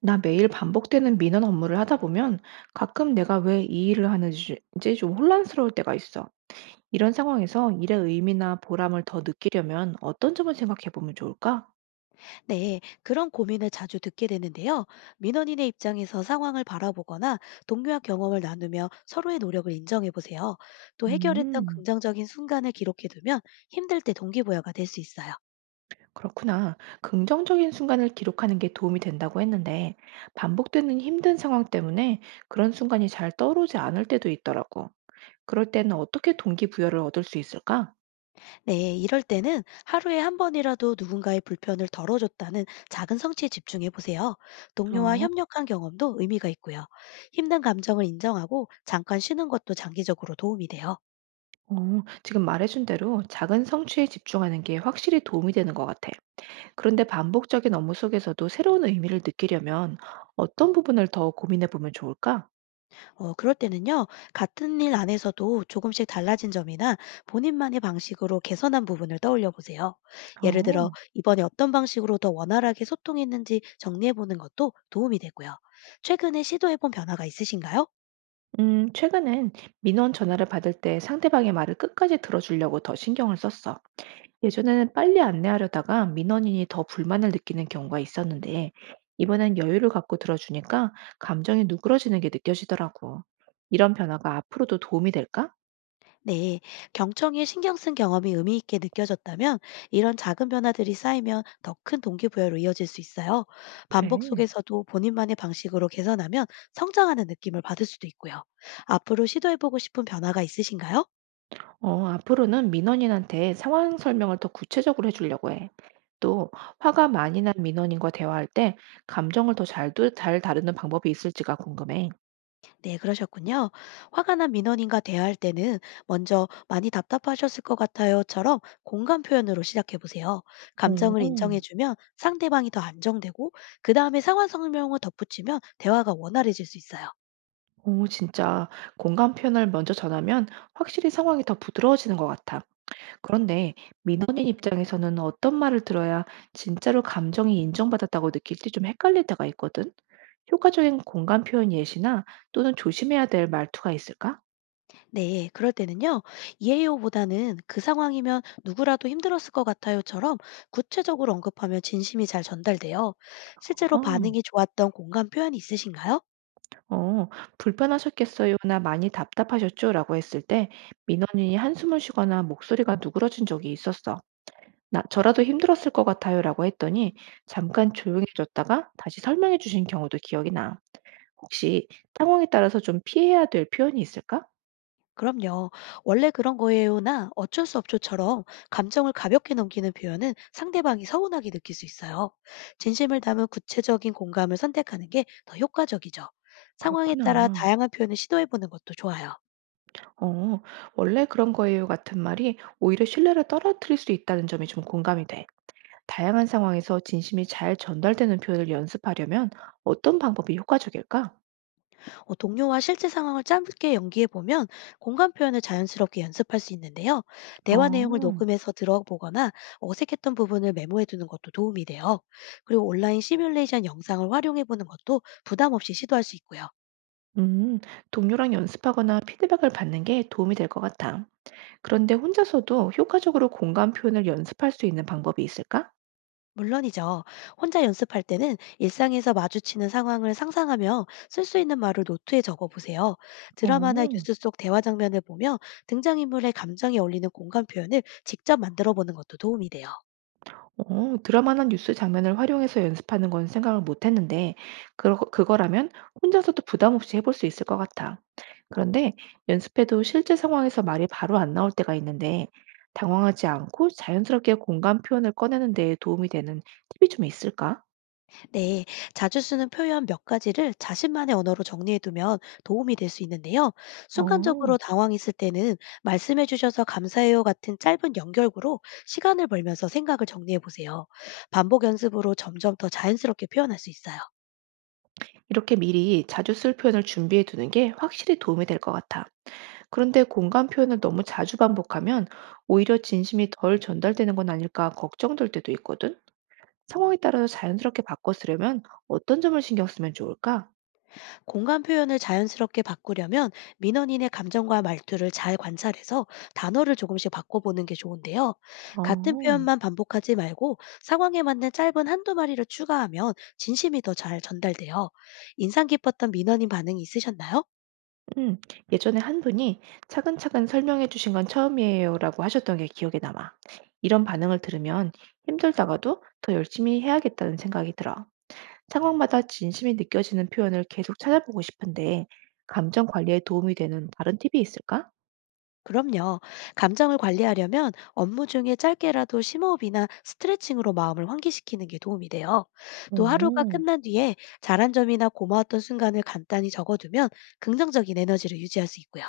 나 매일 반복되는 민원 업무를 하다 보면 가끔 내가 왜 이 일을 하는지 좀 혼란스러울 때가 있어. 이런 상황에서 일의 의미나 보람을 더 느끼려면 어떤 점을 생각해 보면 좋을까? 네, 그런 고민을 자주 듣게 되는데요. 민원인의 입장에서 상황을 바라보거나 동료와 경험을 나누며 서로의 노력을 인정해 보세요. 또 해결했던 음, 긍정적인 순간을 기록해 두면 힘들 때 동기부여가 될 수 있어요. 그렇구나. 긍정적인 순간을 기록하는 게 도움이 된다고 했는데 반복되는 힘든 상황 때문에 그런 순간이 잘 떠오르지 않을 때도 있더라고. 그럴 때는 어떻게 동기부여를 얻을 수 있을까? 네, 이럴 때는 하루에 한 번이라도 누군가의 불편을 덜어줬다는 작은 성취에 집중해 보세요. 동료와 어, 협력한 경험도 의미가 있고요. 힘든 감정을 인정하고 잠깐 쉬는 것도 장기적으로 도움이 돼요. 지금 말해준 대로 작은 성취에 집중하는 게 확실히 도움이 되는 것 같아. 그런데 반복적인 업무 속에서도 새로운 의미를 느끼려면 어떤 부분을 더 고민해 보면 좋을까? 그럴 때는요, 같은 일 안에서도 조금씩 달라진 점이나 본인만의 방식으로 개선한 부분을 떠올려 보세요. 예를 들어, 어, 이번에 어떤 방식으로 더 원활하게 소통했는지 정리해 보는 것도 도움이 되고요. 최근에 시도해 본 변화가 있으신가요? 최근엔 민원 전화를 받을 때 상대방의 말을 끝까지 들어주려고 더 신경을 썼어. 예전에는 빨리 안내하려다가 민원인이 더 불만을 느끼는 경우가 있었는데, 이번엔 여유를 갖고 들어주니까 감정이 누그러지는 게 느껴지더라고. 이런 변화가 앞으로도 도움이 될까? 네, 경청에 신경 쓴 경험이 의미 있게 느껴졌다면 이런 작은 변화들이 쌓이면 더 큰 동기부여로 이어질 수 있어요. 반복 그래. 속에서도 본인만의 방식으로 개선하면 성장하는 느낌을 받을 수도 있고요. 앞으로 시도해보고 싶은 변화가 있으신가요? 어, 앞으로는 민원인한테 상황 설명을 더 구체적으로 해주려고 해. 또 화가 많이 난 민원인과 대화할 때 감정을 더 잘 다루는 방법이 있을지가 궁금해. 네, 그러셨군요. 화가 난 민원인과 대화할 때는 먼저 많이 답답하셨을 것 같아요처럼 공감 표현으로 시작해 보세요. 감정을 오, 인정해 주면 상대방이 더 안정되고 그 다음에 상황 설명을 덧붙이면 대화가 원활해질 수 있어요. 진짜 공감 표현을 먼저 전하면 확실히 상황이 더 부드러워지는 것 같아. 그런데 민원인 입장에서는 어떤 말을 들어야 진짜로 감정이 인정받았다고 느낄지 좀 헷갈릴 때가 있거든. 효과적인 공감 표현 예시나 또는 조심해야 될 말투가 있을까? 네, 그럴 때는요. 이해요보다는 그 상황이면 누구라도 힘들었을 것 같아요처럼 구체적으로 언급하면 진심이 잘 전달돼요. 실제로 반응이 좋았던 공감 표현이 있으신가요? 어, 불편하셨겠어요나 많이 답답하셨죠라고 했을 때 민원인이 한숨을 쉬거나 목소리가 누그러진 적이 있었어. 나 저라도 힘들었을 것 같아요라고 했더니 잠깐 조용해졌다가 다시 설명해 주신 경우도 기억이 나. 혹시 상황에 따라서 좀 피해야 될 표현이 있을까? 그럼요. 원래 그런 거예요나 어쩔 수 없죠처럼 감정을 가볍게 넘기는 표현은 상대방이 서운하게 느낄 수 있어요. 진심을 담은 구체적인 공감을 선택하는 게 더 효과적이죠. 상황에 따라 그렇구나. 다양한 표현을 시도해보는 것도 좋아요. 어, 원래 그런 거예요 같은 말이 오히려 신뢰를 떨어뜨릴 수 있다는 점이 좀 공감이 돼. 다양한 상황에서 진심이 잘 전달되는 표현을 연습하려면 어떤 방법이 효과적일까? 동료와 실제 상황을 짧게 연기해보면 공감 표현을 자연스럽게 연습할 수 있는데요. 대화 내용을 어. 녹음해서 들어보거나 어색했던 부분을 메모해두는 것도 도움이 돼요. 그리고 온라인 시뮬레이션 영상을 활용해보는 것도 부담 없이 시도할 수 있고요. 음. 동료랑 연습하거나 피드백을 받는 게 도움이 될 것 같아. 그런데 혼자서도 효과적으로 공감 표현을 연습할 수 있는 방법이 있을까? 물론이죠. 혼자 연습할 때는 일상에서 마주치는 상황을 상상하며 쓸 수 있는 말을 노트에 적어 보세요. 드라마나 어. 뉴스 속 대화 장면을 보며 등장인물의 감정에 어울리는 공간 표현을 직접 만들어 보는 것도 도움이 돼요. 드라마나 뉴스 장면을 활용해서 연습하는 건 생각을 못 했는데 그러 그거라면 혼자서도 부담 없이 해볼 수 있을 것 같아. 그런데 연습해도 실제 상황에서 말이 바로 안 나올 때가 있는데 당황하지 않고 자연스럽게 공감 표현을 꺼내는 데 도움이 되는 팁이 좀 있을까? 네, 자주 쓰는 표현 몇 가지를 자신만의 언어로 정리해 두면 도움이 될 수 있는데요. 어. 순간적으로 당황했을 때는 말씀해 주셔서 감사해요 같은 짧은 연결구로 시간을 벌면서 생각을 정리해 보세요. 반복 연습으로 점점 더 자연스럽게 표현할 수 있어요. 이렇게 미리 자주 쓸 표현을 준비해 두는 게 확실히 도움이 될 것 같아. 그런데 공감 표현을 너무 자주 반복하면 오히려 진심이 덜 전달되는 건 아닐까 걱정될 때도 있거든. 상황에 따라서 자연스럽게 바꿔 쓰려면 어떤 점을 신경 쓰면 좋을까? 공간 표현을 자연스럽게 바꾸려면 민원인의 감정과 말투를 잘 관찰해서 단어를 조금씩 바꿔보는 게 좋은데요. 같은 어, 표현만 반복하지 말고 상황에 맞는 짧은 한두 마디를 추가하면 진심이 더 잘 전달돼요. 인상 깊었던 민원인 반응이 있으셨나요? 음, 예전에 한 분이 차근차근 설명해 주신 건 처음이에요라고 하셨던 게 기억에 남아. 이런 반응을 들으면 힘들다가도 더 열심히 해야겠다는 생각이 들어. 상황마다 진심이 느껴지는 표현을 계속 찾아보고 싶은데, 감정 관리에 도움이 되는 다른 팁이 있을까? 그럼요. 감정을 관리하려면 업무 중에 짧게라도 심호흡이나 스트레칭으로 마음을 환기시키는 게 도움이 돼요. 또 하루가 오, 끝난 뒤에 잘한 점이나 고마웠던 순간을 간단히 적어두면 긍정적인 에너지를 유지할 수 있고요.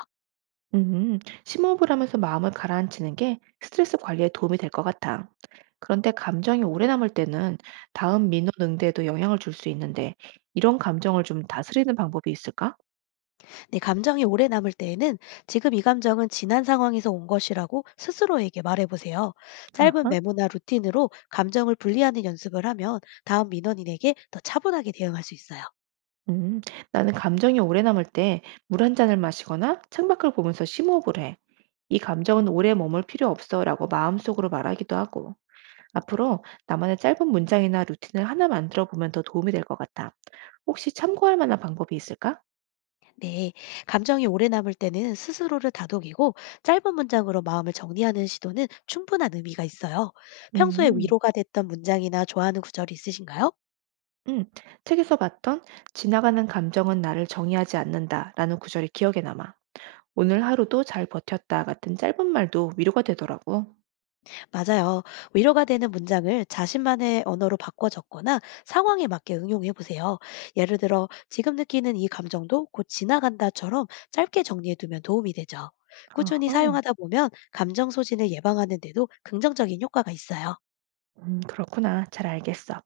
음, 심호흡을 하면서 마음을 가라앉히는 게 스트레스 관리에 도움이 될 것 같아. 그런데 감정이 오래 남을 때는 다음 민원 응대에도 영향을 줄 수 있는데, 이런 감정을 좀 다스리는 방법이 있을까? 네, 감정이 오래 남을 때에는 지금 이 감정은 지난 상황에서 온 것이라고 스스로에게 말해보세요. 짧은 아하, 메모나 루틴으로 감정을 분리하는 연습을 하면 다음 민원인에게 더 차분하게 대응할 수 있어요. 음, 나는 감정이 오래 남을 때 물 한 잔을 마시거나 창밖을 보면서 심호흡을 해. 이 감정은 오래 머물 필요 없어라고 마음속으로 말하기도 하고. 앞으로 나만의 짧은 문장이나 루틴을 하나 만들어 보면 더 도움이 될 것 같아. 혹시 참고할 만한 방법이 있을까? 네, 감정이 오래 남을 때는 스스로를 다독이고 짧은 문장으로 마음을 정리하는 시도는 충분한 의미가 있어요. 평소에 음, 위로가 됐던 문장이나 좋아하는 구절이 있으신가요? 음, 책에서 봤던 지나가는 감정은 나를 정의하지 않는다라는 구절이 기억에 남아. 오늘 하루도 잘 버텼다 같은 짧은 말도 위로가 되더라고. 맞아요. 위로가 되는 문장을 자신만의 언어로 바꿔 적거나 상황에 맞게 응용해 보세요. 예를 들어, 지금 느끼는 이 감정도 곧 지나간다처럼 짧게 정리해 두면 도움이 되죠. 꾸준히 어허. 사용하다 보면 감정 소진을 예방하는 데도 긍정적인 효과가 있어요. 그렇구나. 잘 알겠어.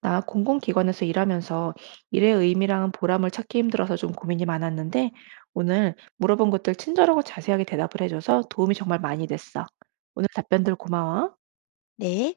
나 공공기관에서 일하면서 일의 의미랑 보람을 찾기 힘들어서 좀 고민이 많았는데, 오늘 물어본 것들 친절하고 자세하게 대답을 해줘서 도움이 정말 많이 됐어. 오늘 답변들 고마워. 네.